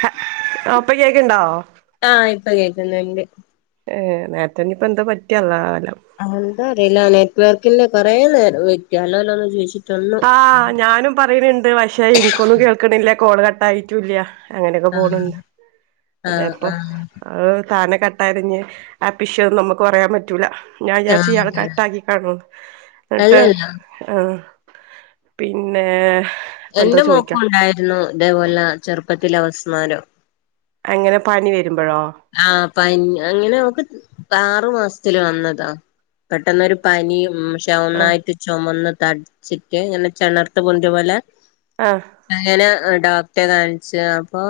ഹ ആഹ് ഇപ്പകേക്ക്ണ്ടോ ആഹ് ഇപ്പ കേക്ക്ന്ന്ണ്ട് ഏഹ് നേര്ത്തെഞ്ഞ് ഇപ്പെന്താപറ്റി അള്ളാഹു അഹലം അതെന്താ അറിയില്ല നെറ്റ് വർക്കിന്റെ കൊറെ നേരം വെെറ്റ് ഹലോ ഹലോല്ലോന്നാേയ്ച്ച് വിളിച്ചിട്ടെന്നും ആഹ് ഞാനും പറിണ് ണ്ട് പക്ഷെ ഇൻക്കൊന്നും കേൾക്ക്ണില്ല കോള് കട്ടായിറ്റുല്യ അങ്ങനെക്കെ പോണ് ആഹ് ണ്ട് ആഹ് അതെപ്പാെ ആഹ് അത് കാരനെകാ കരഞ്ഞ് ആപ്പിശ്യോന്ന് നമ്മക്ക് പറയാൻ പറ്റൂല ഞാൻ വിചാരിച്ച് ആഹ് ഇയാള് അതെ കട്ടാക്കിക്കാണോന്ന് ഇട്ത്ത് അല്ലല്ല ആഹ് പിന്നേഹ് എന്റെ മോക്കും ഉണ്ടായിരുന്നു ഇതെപോലെ ചെറ്പ്പത്തില അവസ്മാരം അത് എങ്ങനെ പനി വെരുമ്പഴോ ആഹ് പൻ അങ്ങനെ ഓക്ക് ആറ്മാസ്ത്തില് വന്നതാ പെട്ടെന്നാെരു പനീം ഉം ശ് റ്റ ആഹ് ഒന്നായിട്ട് ചൊമന്ന് തട്ച്ചിട്ട് ഇങ്ങനെ ചെണർത്ത് പൊന്തിയ പോലെ ആഹ് അങ്ങനെ ആഹ് ഡോക്ടറെ കാൺച്ച് അപ്പൊ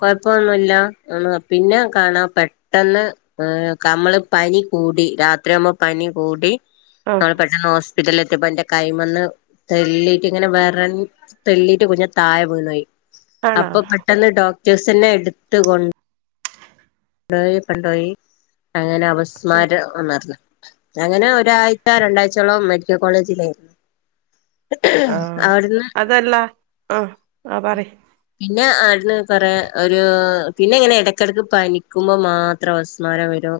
കൊഴപ്പൊന്നുല്ലാ എന്ന് പർഞ്ഞു പിന്നെ കാണാ പെട്ടെന്ന് ഏഹ് കമ്മള് പനി കൂടി രാത്രിയാവുമ്പാെ പനികൂടി ആഹ് അങ്ങനെ പെട്ടെന്ന് ഹോസ്പിറ്റലിലെത്തിയപ്പാെ ഇന്റെ കൈമന്ന് തെല്ലീട്ട്ങ്ങനെ വെറഞ്ഞ് തെല്ലിട്ട് കുഞ്ഞ് താഴെ വീണോയി ആണോ അപ്പൊ പെട്ടെന്ന് ഡോക്ടേഴ്സെന്നെ എടുത്ത് കൊ ണ്ടോയി ഇപ്പന്തോയി അങ്ങനെ ആഹ് അപസ്മാരാ എന്നറിഞ്ഞു അങ്ങനെ ഒരായ്ച രണ്ടായ്ചയോളം മെഡിക്കൽ കോളേജിലേര്ന്നു ആഹ് അതല്ല ആഹ് ആഹ് പറി പിന്നെ ആട്ന്ന് കൊറേ ഒരൂ പിന്നെങ്ങനെ എടക്കെടക്ക് പനി ക്കുമ്പാെ മാത്രം അവസ്മാരം വെരും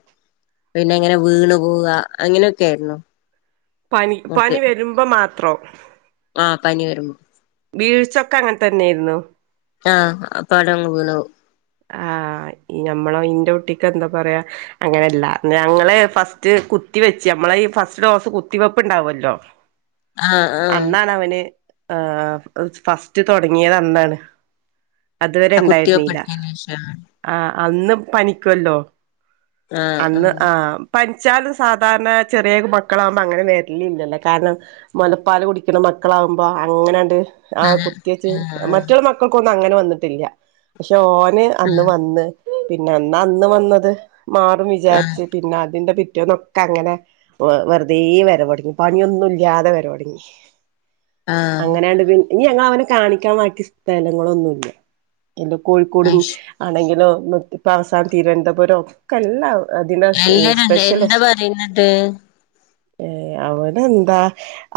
പിന്നെ എങ്ങനെ വീണ് പോവാ അങ്ങനെക്കേര്ന്നു പനി പനി വെരുമ്പാെ മാത്രോ ആഹ് പനി വെരുമ്പാെ വീഴ്ച ഒക്കെ അങ്ങൻതെന്നേര്ന്നോ ആഹ് അപ്പവടങ്ങ് വീണു പോവും ആഹ് ഇഞമ്മളെ ഇന്റെ കുട്ടിക്ക് എന്താ പറയാ അങ്ങനെല്ല ഞങ്ങള് ഫസ്റ്റ് കുത്തി വെച്ച് അമ്മളേയ് ഫസ്റ്റ് ഡോസ് കുത്തിവെപ്പ് ഇണ്ടാവാെല്ലോ ആഹ് ആഹ് അന്നാണവന് ആഹ് അത് ഫസ്റ്റ് തൊടങ്ങിയത് അന്നാണ് അത് വരെ ഇണ്ടായ്രിനീല ഈശ്വരാ ആഹ് അന്ന് പനിക്കാെല്ലോ ആഹ് അന്ന് ആഹ് പനിച്ചാലും സാധാരണ ചെറിയ മക്കളാവുമ്പാെ അങ്ങനെ വെര്ലില്യല്ലോ കാരണം മൊലപ്പാല് കുടിക്ക്ണ മക്കളാവുമ്പാെ അങ്ങനെണ്ട് ആഹ് കുത്തിവെച്ച് അതെ ആഹ് മറ്റോളെ മക്കൾക്കൊന്നും അങ്ങനെ വന്ന്ട്ടില്യ പക്ഷെ ഓന് അന്ന് വന്ന് പിന്നെ എന്നാ അന്ന് വന്നത് മാറും ആഹ് ആഹ് വിജാര്ച്ച് പിന്നെ അതിന്റെ പിറ്റേന്നൊക്കെ അങ്ങനെ വ വെറ്തെ വെരവ്തൊടങ്ങി പണിയൊന്നും ഇല്യാതെ വെരവാെടങ്ങി ആഹ് അങ്ങനെയണ്ട് പിൻ ഇനി ഞങ്ങള് അവനെ കാണിക്കാം വാക്കി സ്ഥലങ്ങളൊന്നുല്യ ഇല്ല കോഴിക്കോടും അയ്ശ് ആണെങ്കിലും നൊറ്റ് ഇപ്പ അവസാനം തിരുവനന്തപുരം ഒക്കെ എല്ലാ അതിനാസ് സ് എല്ലാരും അല്ലേ എന്താ സ്പെഷ്യലെസ് പറയുന്നിട്ട് ഏഹ് അവനെന്താ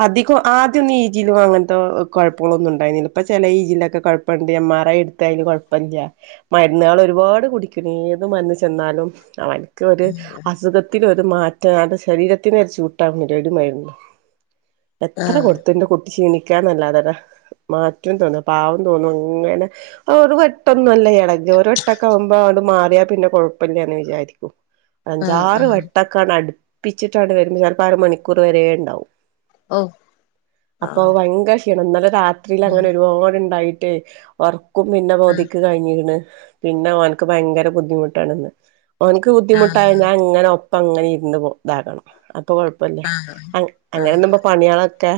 അധികും ആദ്യ ഒന്നും ഈജീലും അങ്ങൻത്തെ കൊ കൊഴപ്പങ്ങളൊന്നും ഉണ്ടായ്നില ഇപ്പ ചെലെ ഇ ജി ലെക്കെ കൊഴ് ഇപ്പണ്ടി എം ആർ ഐ ഇട്ത്തൈല് കൊഴപ്പല്യ മരുന്നുകൾ ഒരുപാട് കുടിക്കണ് ഏത് മരുന്ന് ചെന്നാലും അവൻ ക്ക് ഒരു അസുഖത്തിന് ഒരു മാറ്റം ടെ ശരീരത്തിന് ഒരു സുയിട്ടകുന്നില്ല ഒരു മരുന്നും എത്ര ആഹ് കൊടുത്തു ന്റെ കു ക്ഷീണിക്കാനല്ലാതല്ല മാറ്റ തോന്നും പാവം തോന്നും അങ്ങനെ ഒരു വെട്ടൊന്നുല്ല ഇട ഒരു വെട്ടക്കെ ആവുമ്പോമാറിയാ പിന്നെ കുഴപ്പമില്ലന്ന് വിചാരിച്ച ആഹ് അഞ്ചാറ് ആഹ് വെട്ടൊക്കാണ് അടുപ്പിച്ചിട്ടാണ് വരുമ്പൾ ചിലപ്പോ അര മണിക്കൂർ വര ഉണ്ടാവും ഓ അപ്പൊ ആഹ് ഭയങ്കര ക്ഷീണംന്നല രാത്രിൽ അങ്ങനെ ആഹ് ഒരുപാട്ണ്ടായിട്ടേ ഒറക്കും പിന്നെ പകുതിക്ക് കഴിഞ്ഞിക്ക് ണ് പിന്നെ ഒന്ക്ക് ഭയങ്കര ബുദ്ധിമുട്ടാണ്ന്ന് ഒ നിക്ക് ആഹ് ബുദ്ധിമുട്ടായി ഞാൻങ്ങനെ ഒപ്പം ങ്ങനെ ഇരുന്ന് കൊടുക്കണം അപ്പൊ.. പ്പല്ല ആഹ് ആഹ് അങ്ങനെന്നു പണികളൊക്കെ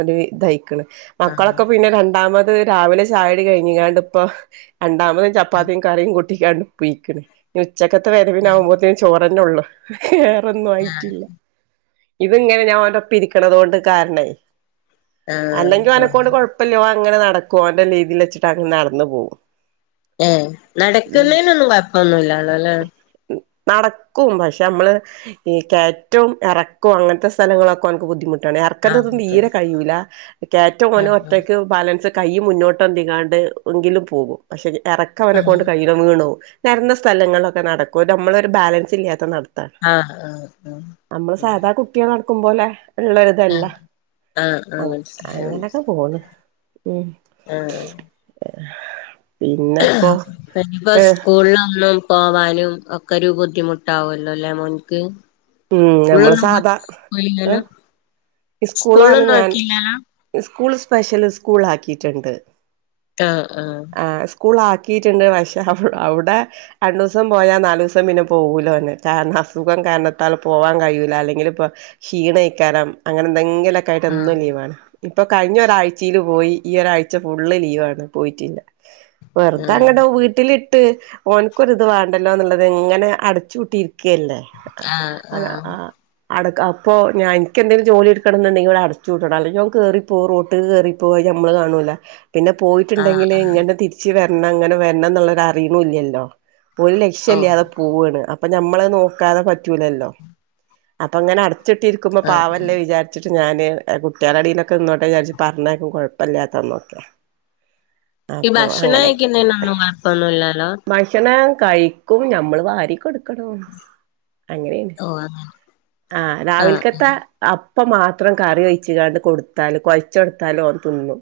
ഒരു ഇതയിക്കണ് മക്കളൊക്കെ പിന്നെ രണ്ടാമത് രാവിലെ ചായടി കഴിഞ്ഞാണ്ട് ഇപ്പൊ രണ്ടാമതും ചപ്പാത്തിയും കറിയും കുട്ടിക്കാണ്ട് പോയിക്കണ് ഉച്ചക്കത്തെ വരവിനാവുമ്പോത്തേന് ചോറന്നെ ഉള്ളൂ വേറെ റൊന്നും ആയിട്ടില്ല ഇത് ഇങ്ങനെ ഞാൻ അവനൊപ്പം ഇരിക്കണത കൊണ്ട് കാരണം അല്ലെങ്കിൽ ഒ ആഹ് ആഹ് നെക്കൊണ്ട്കൊയ പ്പല്ലോ അങ്ങനെ നടകുംഓന്റെ രീതിൽ വച്ചിട്ട് അങ്ങനെ നടന്ന്പോകും ഏ നടക്കുന്നേനൊന്നും കുഴപ്പന്നുല്ലല്ലേ നടക്കും പക്ഷെ നമ്മള് ഈ കയറ്റവും ഇറക്കവും അങ്ങനത്തെ സ്ഥലങ്ങളൊകെ ഒനിക്ക് ബുദ്ധിമുട്ടാണ് ആഹ് ക്കണ്ടതും ഓക്കെ തീരെ കഴൂല കയറ്റംഓൻ ആഹ് ഒറ്റയ്ക്ക് ബാലൻസ് കൈ മുന്നോട്ടം തികാണ്ട് എങ്കിലും പോകും പക്ഷെ ഇറക്ക അവനെക്ക ആഹ് കൊണ്ട് കയില്ല വീണ് പോകും സ്ഥലങ്ങളൊക്കെ നടക്കും നമ്മളൊരു ബാലൻസ് ഇല്ലാത്ത നടത്ത ആഹ് ആഹ് നമ്മള് സാധാ കുട്ടിള് നടക്കുംപോലെ ഉള്ളത് ആഹ് ആഹ് മനസ്സിലായി മനസ്സിലായി അങ്ങനെയൊക്കെ പോണ് ഉം [inaudible] ആഹ് പിന്ന ഇപ്പ സ്കൂളിലാ ല്ലും പോവാനും ഒക്കെരു ബുദ്ധിമുട്ടാവുല്ലോ ലെ മോൻക്ക് ഉം നമ്മള് സ്കൂളിലൊന്നും പോ സാധാ പോയില്ലല്ലോ ഏ സ്കൂള ആണ് സ്കൂളിലൊന്നും ഞാൻ ആക്കിയില്ലല്ലോ സ്കൂൾ സ്പെഷ്യല് സ്കൂൾ ആക്കിട്ടുണ്ട് ആഹ ആഹ ഹ സ്കൂൾ ആക്കിയിട്ടുണ്ട് പക്ഷേ അവിടെ രണ്ടു ദിവസം പോയാൽ നാല് ദിവസം പിന്നെ പോകൂലാ ഓൻ കാരണം അസുഖം കാരണം ! ! പോവാൻകഴിയുല്ല അല്ലെങ്കിൽ ഇപ്പ ക്ഷീണക്കാരം അങ്ങനെഎന്തെങ്കിലും ആയിട്ട് എ ആഹ് ന്നും ലീവാണ് ഇപ്പൊ കഴിഞ്ഞ ഒരാഴ്ചയില് പോയി ഈ ഒരാഴ്ച ഫുള് ലീവാണ് പോയിട്ടില്ല വെറുതെ അങ്ങട് ആഹ് വീട്ടിൽ ട്ട് ഓന്ക്കരുത് വേണ്ടല്ലോ ന്നുള്ളത് ഇങ്ങനെ അടച്ചു പൂട്ടിയിരിക്കുകല്ലേ ആതാ ആഹ് അടകഅപ്പോ ഞാ എനിക് എന്തെങ്കിലും ജോലിടുക്കണമെങ്കിൽ അടച്ചു പൂട്ടണം അല്ല ഓ ൻ ക കേറി പ്പോ റോട്ട്ക്ക്‌ കേറിപ്പോ അത് നമ്മള് കാണൂല പിന്നെ ആഹ് പോയിട്ടുണ്ടെങ്കില് ആഹ് എങ്ങനെ തിരിച്ച് വരണം ങ്ങനെ വരണം എന്നുള്ളത് അറിയുന്നില്ലല്ലോ ഒരു ലക്ഷ്യം ഓഹ് ഇല്ലാതെ പോവാ ണ് അപ്പൊ നമ്മളെ നോക്കാതെ പറ്റു ലല്ലോ അപ്പ അങ്ങനെ അടച്ചിട്ടി ഇരിക്കുമ്പോ ആഹ് പാവല്ലേ വിചാ വെച്ചട്ട് ഞാന് കുട്ടിളാ ഇടയിലൊക്കെ നിന്നോട്ടെ വിചരിച്ച് പറഞ്ഞേക്കും കുഴപ്പ ല്ലാത്ത ന്നകെ ഈ ഭക്ഷണ കഴിക്കുന്നതിനൊന്നും കുഴപ്പൊന്നുല്ലാലോ ഭക്ഷണം കഴിക്കും ഞമ്മള് വാരി കൊടുക്കണം അങ്ങനെണ് ഓഹ് അങ്ങനെ ആഹ് രാവിൽക്കത്തെ അപ്പം മാത്രം കറി ഒഴിച്ങ്ങാണ്ട് കൊടുത്താല് കൊഴച്ചെടുത്താല് ഓൻ തിന്നും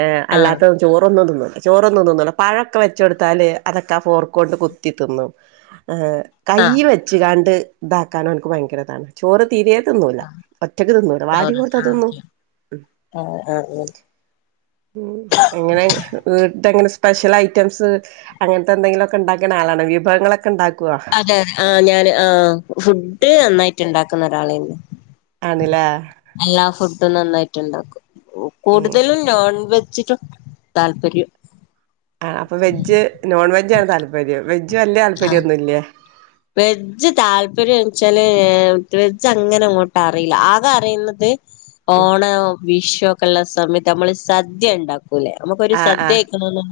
ഏ ആഹ് അല്ലാത്ത ചോറൊന്നും തിന്നുല്ല ചോറൊന്നും തിന്നുല്ല പഴൊക്കെ വെച്ചെടുത്താല് അതൊക്കെ ആ ഫോർക്ക് കൊണ്ട് കുത്തി തിന്നും ഹ് ആഹ് കൈയ്യ് വെച്ചു ങ്ങാണ്ട് ഇതാക്കാന് ഓൻക്ക് ഭയങ്കരതാണ് ചോറ് തീരെ തിന്നൂല ഒറ്റക്ക് തിന്നുല്ല വാരി ചോറ് കൊട്ത്ത ആഹ് തിന്നും. ഓക്കെ ആഹ് അഹ് ആണല്ലോ ഉ എങ്ങനെ വീട്ട്ങ്ങനെ സ്പെഷ്യൽ ഐറ്റംസ് അങ്ങന് ത്തെ എന്തെങ്കിലൊക്കെ ണ്ടാക്ക്ണ ആളാണോ വിഭവങ്ങളൊക്കെ ഉണ്ടാക്കോ? ആഹ് ഞാന് ആഹ് ഫുഡ് നന്നായിട്ട് ണ്ടാക്കുന്ന ഒരാളേന്ന് ആണ്ലേ എല്ലാ ഫുഡും നന്നായിട്ട് ണ്ടാക്കും ഉം കൂടുതലും നോൺ വെജിനും താല്പര്യം ആ അപ്പൊ വെജ് നോൺ വെജ് ആണ് താല്പര്യം വെജ് വലിയ ആഹ് താല്പര്യന്നുല്ലേ വെജ് താല്പര്യം വെച്ചാല് ഏ വെജ് അങ്ങനെ അങ്ങോട്ട് അറീല്ല ആകെ അറിയുന്നത് ഉം ഓണോ വിഷു ഒക്കെ ഉള്ള സമയത്ത് നമ്മള് സദ്യ ഉണ്ടാക്കും ല്ലെ നമുക്കൊരു ആഹ് സദ്യ ആഹ് കയിക്കണന്നു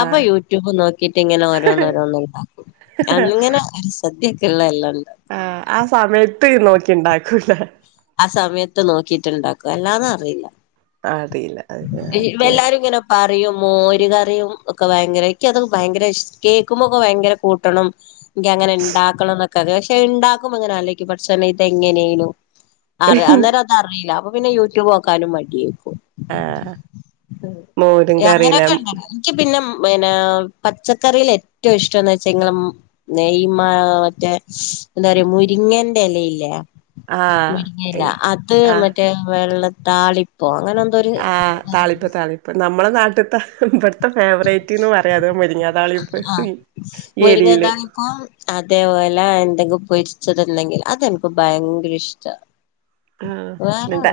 അപ്പൊ ആഹ് യൂട്യൂബുംനോക്കിട്ട് ഇങ്ങനെ ഓരോന്ന് ഓരോന്ന് ണ്ടാക്കും അങ്ങനെ ഒരു സദ്യക്കുള്ള എല്ലാണ്ട് ആഹ് ആ സമയത്ത് നോക്കിണ്ടാക്കൂല്ലേ ആ സമയത്ത് നോക്കിയിട്ട്ണ്ടാക്കും അല്ലാതെ അറിയില്ല അദീല്ല ഈ വല്ലാരും ങ്ങനോ പറിയും മോര്കറിയും ഒക്കെ ഭയങ്കര ഇക്ക് അത് ഭയങ്കര ഇഷ് കേക്കുമ്പോക്കെ ഭയങ്കര കൂട്ടണം ഇന്ക്ക് അങ്ങനെണ്ടാക്കണം എന്നൊക്കെ പക്ഷെ ഉണ്ടാക്കുമ്പോങ്ങനാ ആലോയ് ക്കും പടചോനെ ഇത് എങ്ങനെനു അറ അന്നേരം ഒന്നും അറീല്ല അപ്പൊ പിന്നെ യൂട്യൂബ് നോക്കാനും മടിയേക്കും ആഹ് മോരും കറിലെ ഇന്ക്ക് പിന്നെ പിനെ പച്ചക്കറില് ഏറ്റവും ഇഷ്ടം എന്ന് വെച്ച ങ്ങളം നെയ്മ മറ്റേ എന്താറ്യ മുരിങ്ങന്റെ എലയില്ലേ ആഹ് മുരിങ്ങയില അത് ആഹ് മറ്റേ വെള്ള താളിപ്പോ അങ്ങനെ എ ആഹ് താളിപ്പ്താളിപ്പ് നമ്മളെ നാട്ടിത്തെ ഇവിടുത്തെ ഫേവറേറ്റ്ന്ന് പറയാ മുരിങ്ങാ- താളിപ്പ് മി ഏരിയില് കാൾ അതേപോലെ എന്തെങ്കിലും പൊരിച്ചത്ണ്ടെങ്കിൽ അതെന്ക്കും ഭയങ്കര ഇഷ്ട ആഹ് വേറെ ന്നിട്ട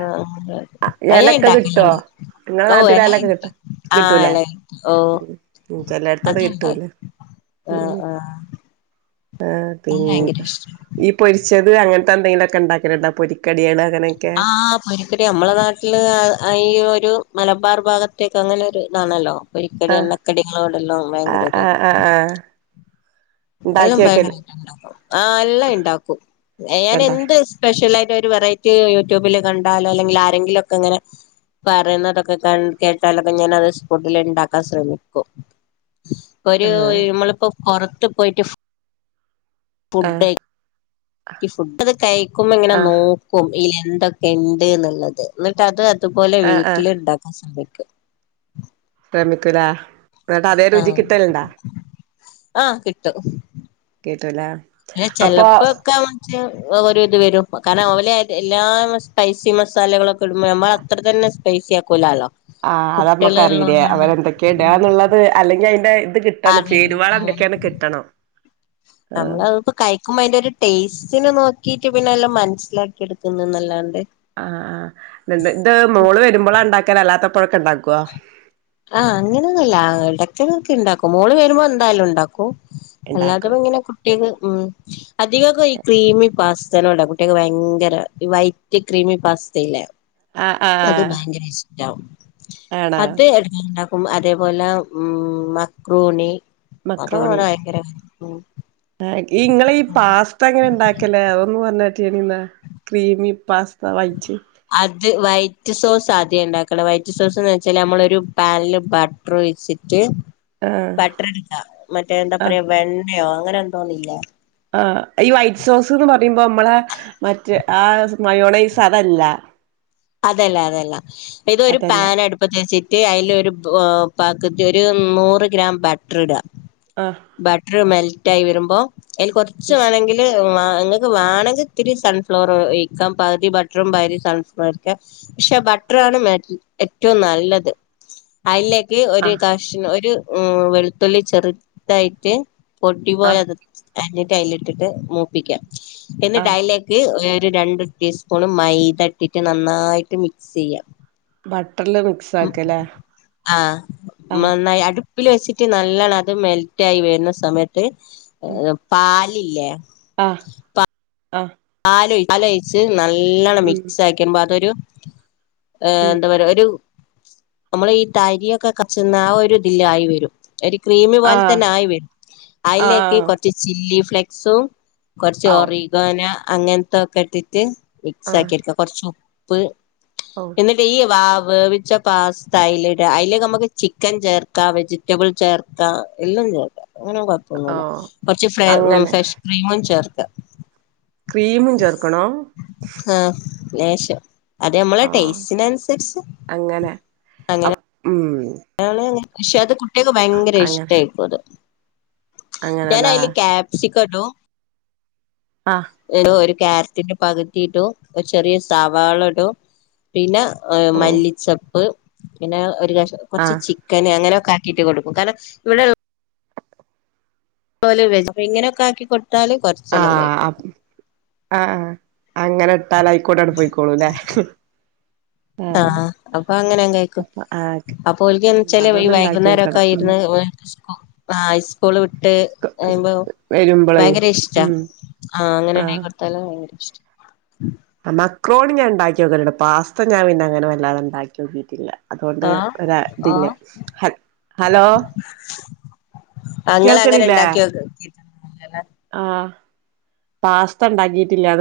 അത് ഞാൻ എലൊക്കെ കിട്ടോ? ഇണ്ടാക്കലുണ്ട് നിങ്ങളെ ഓ എല നാട്ടിലാലൊക്കെ കിട്ട കിട്ടും ആഹ് കിട്ടൂലേ എല കിട്ടും ഓ ചേല്ലട്ത്തത് കിട്ടൂല ആഹ്ആഹ് ആ പിന് ഈ പൊരിച്ചത് അങ്ങനത്തെന്തെങ്കിലൊക്കെ ഉണ്ടാക്കലണ്ടോ പൊരിക്കട്യാള് ആഹ് പൊരിക്കടി നമ്മളെ നാട്ടില് ആഈ ഒരു മലബാർ ഭാഗത്തേക്കെ അങ്ങനെ ഒരു ഇതാണല്ലോ പെരിക്കടി ആഹ് എണ്ണക്കടികളോടെല്ലാം ആഹ് ഭയങ്കരരു ആഹ് ആഹ് ആഹ് എല്ലാം ഉണ്ടാക്കി വെക്കല് ഭയങ്കരാ ഇണ്ടാക്കും ആ എല്ലാം ഇണ്ടാക്കും ക്കണ്ടാ ഞാനെന്ത് സ്പെഷലായിട്ട് ഒരു വെറൈറ്റി യൂട്യൂബില് കണ്ടാലോ അല്ലെങ്കിൽ ആരെങ്കിലുംലൊക്കെ ഇങ്ങനെ പറിണതൊക്കെ കൺ കേട്ടാലൊക്കെ ഞാൻ അത് സ്പോട്ടിൽ ഇണ്ടാക്കാൻ ശ്രമിക്കും. ഒരു ആഹ് നമ്മളിപ്പോ പുറത്ത് പോയിട്ട് ഫു ആഹ് ഫുഡെ ഈഫുഡോക്കെ കഴിക്കുമ്പോ ഇങ്ങനെ നോ ആഹ് നോക്കും തിൽ എന്തൊക്കെ ഇണ്ട്ന്നുള്ളത് എന്നിട്ട് അത് അതുപോലെ ആഹ് ആഹ് വീട്ടില് ഇണ്ടാക്കാൻ ശ്രമിക്കും. ശ്രമിക്കൂല ന്നിട്ട് അതേ രുചി ആഹ് കിട്ടല്ണ്ടോ ആഹ് കിട്ടും കിട്ടൂലോ ന്നെ ചെലപ്പോക്കെ [unintelligible] ഒരു ഇത് വരും കാരണം ഓലെ എല്ലാ സ്പൈസി മസാലകളൊക്കെ ഇടുമ്പോ ഞമ്മള് അത്ര തന്നെ സ്‌പൈസിക്കൂലാലോ ആഹ് അത് നമ്മക്ക് അറിയൂല്ലേ അവരെഎന്തൊക്കെയ ഉം ഇടാന്നുള്ളത് അല്ലെങ്കി അതിന്റെ ഇത് കിട്ട എന്താണ് അറിയില്ല ചേരുവാള് ഉം എന്തൊക്കെയാണ് കിട്ടണം ആഹ് കയിക്കുമ്പോ അതിന്റെ ഒരു ടേസ്റ്റിന് നോക്കിട്ട് പിന്നെ എല്ലാം മനസ്സിലാക്കി എടുക്കുന്നന്നല്ലാണ്ട് ആഹ് ആഹ് ഇതണ്ട് ഇത് മോള് വരുമ്പോളാ ഇണ്ടാക്കല് അല്ലാത്തപ്പോഴൊക്കെ ഇണ്ടാക്കൊ ആഹ് അങ്ങനൊന്നുല്ല ഇടക്കെല്ക്കെ ഇണ്ടാക്കും മോള് വരുമ്പോ എന്തായാലും ഉണ്ടാക്കും ഉണ്ടാക്കും അല്ലാത്തപ്പം ഇങ്ങനെ കുട്ടികൾ ഉമ് അധികൊക്കെ ഈ ക്രീമി പാസ്തേനോടാ കുട്ട്വക്ക് ഭയങ്കര ഈ വൈറ്റ് ക്രീമി പാസ്തല്ലേ ആഹ് അത് ആഹ് ഭയങ്കര ഇഷ്ടവും ആണോ അത് എ ഇണ്ടാക്കും അതുപോലെ ഉമ് മക്രോണി. മക്രോണി ആഹ് ഇങ്ങളിപാസ് ഇപ്പ എങ്ങനെ ഇണ്ടാക്കല്ഒന്ന് പറഞ്ഞെട്ടീണിന്നെ ക്രീമിപാസ്ത വൈറ്റ്. അത് വൈറ്റ് സോസ് ആദ്യം ഇ ണ്ടാക്കണം വൈറ്റ് സോസ് എന്ന് വെച്ചാല് നമ്മളൊരു പാനില് ബ ട്ടർ ഒഴിച്ചിട്ട് ആഹ് ബട്ടർഇടണ്ട മറ്റേ എന്താ ആഹ് പറയാ വെണ്ണയോ അങ്ങനെ എന്തോന്നില്ലേ ആഹ് ഈ വൈറ്റ് സോസ് എന്ന് പറയുമ്പോ നമ്മളെ മറ്റ് ആ മയോണേയ്സ് അതല്ല അതല്ല അതല്ല ഇതൊരു അതല്ല പാൻഅടു പ്പത്തിവെച്ചിട്ട് അയിലൊരു പ മ് പകുതി ഒരു നൂറ് ഗ്രാം ബട്ടർ ഇട ആഹ് ബട്ടറ്മെൽറ്റ് ആയി വരുമ്പോ അതില്കൊറച്ച് മാണങ്കില് ങ്ങക്ക് വാണെങ്കിത്തിരി സൺഫ്ലോറ് ഒയിക്കാം പകുതി ബട്ടറൂം പകുതി സൺഫ്ലോ പക്ഷെ ബട്ടറാണ് മേ ഏറ്റവും നല്ലത് അയിലേക്ക് ഒര് ആഹ് ക ക്ഷ ഒര് വെളുത്തുള്ളി ചെറുതായിട്ട് ആഹ് പൊട്ടിപോയത് എന്നിട്ട് അയില് ഇട്ടിട്ട് മൂപ്പിക്ക എന്നിട്ട് ആഹ് അയിലെ ക്ക് ഒര് രണ്ട് ടീസ്പൂൺ മൈത ഇട്ടിട്ട് നന്നായിട്ട് മിക്സ് ചെയ്യാം. ബട്ടർല് മിക്സ് മ് ആക്കലേ ആഹ് ആഹ് മന്നായി അടു ടുപ്പില് വെച്ചിട്ട് നല്ലണ്ണം അത് മെൽറ്റ് ആയി വരുന്ന സമയത്ത് ഉം പാലില്ലേ ആഹ് ആഹ് പാലോഴിച്ച് ലോഴിച്ച് നല്ലവണ്ണം ഉം മിക്സ് ആക്കിയ്പോ അതൊരു ഏഹ് ഉം എന്താ പറയാ ഒരു നമ്മള് ഈ താരിയൊക്കെ കച്ചന്ന ആ ഒരു ഇതിലആയി വരും. ഒരു ക്രീംമി പോലെ ആഹ് തന്നെ ആയി വരും അയിലേക്ക് ആഹ് കൊറച്ച് ചില്ലി ഫ്ലെക്സും കൊറച്ച് ഔ ഒറിഗോന അങ്ങനത്തെ ഒക്കെ ഇട്ട്ട്ട് മിക്സ് ആഹ് ആക്കി ക്ക കൊറച്ചു ഉ പ്പ്‌ ഔ എന്നി ട്ട്ഈ വാവ് വേവിച്ച പാസ്ത അയില് ഇട അയിലെക്ക് നമുക്ക് ചിക്കൻ ചേർക്ക വെജ് റ്റബിൾ ചേർക്ക എല്ലാം ചേർക്ക അങ്ങനെകൊ ഓ പ്പോന്നുല്ല കൊറച്ച് ഫ്ര മ് അങ്ങനെ ഫ്രഷ് ക്രീമും ചേർക്ക ക്രീമും ചേർക്കണോ ആഹ് ലേശം അത് ഞമ്മളെ ആഹ് ടേസ്റ്റിനനുസരിച്ച് അങ്ങനെ ഉമ് [unintelligible] അത് പക്ഷെ അത് കുട്ടികക്ക് ഭയങ്കര അങ്ങനെ ഇഷ്ടയിക്കും അത് അങ്ങനെല്ലേ ഞാനായില് ക്യാപ്സിക്കം ഇടും ആഹ് ഒരു ക്യാരറ്റിന്റെ പകുതി ഇടും ഒരു ചെറിയ സവാള ഇടും പിന്നെ ഓ മല്ലിച്ചപ്പ് പിന്നെ ഒരു ആ കൊറച്ച് ചി ക്കൻ അങ്ങനെ ഒക്കെ ആക്കിട്ട് കൊടുക്കും കാരണം ഇവിടെ ഇത് പൊലെ ഇങ്ങനൊക്കെ ആക്കി കൊട്ത്താല് കൊറ ആഹ് ആപ് ആഹ് ആഹ് അങ്ങനെ ഇട്ടാല് ആയിക്കുടാണ്ട് പോയിക്കോളൂല്ലേ ആഹ് അപ്പൊ അങ്ങനെ കഴിക്കും അപ്പൊ ആഹ് അപ്പോ എൻതന്ന് വെച്ചാല് അതൊന്ന് ഇണ്ടാക്കി വൈകുന്നേരംക്കെ വെക്കണം ഉം ഇരുന്ന് ഓല്ക്ക് സ്കൂ കൂൾ വിട്ട് കയുമ്പോ വരുമ്പളേ ഭയങ്കര ഇഷ്ട ഉം ആഹ് അങ്ങനെണെ.. തല പയങ്കര ഇഷ്ടാ മക്രോണിഞാൻ ഉണ്ടാക്കി നോക്കലുണ്ട് പാസ്ത ഞാൻ പിന്നെ അങ്ങനെ വല്ലാണ്ട് ഉണ്ടാക്കി നോക്കിയിട്ടില്ല അതുകൊണ്ട് ആഹ് ഒരാ ഇതില് ഹ ഹലോ ഞങ്ങള്അങ്ങനെ കേൾക്കണില്ലേ ഉണ്ടാക്കിയോക്ക ആഹ് പാസ്ത ഉണ്ടാക്കിട്ടില്ല അത്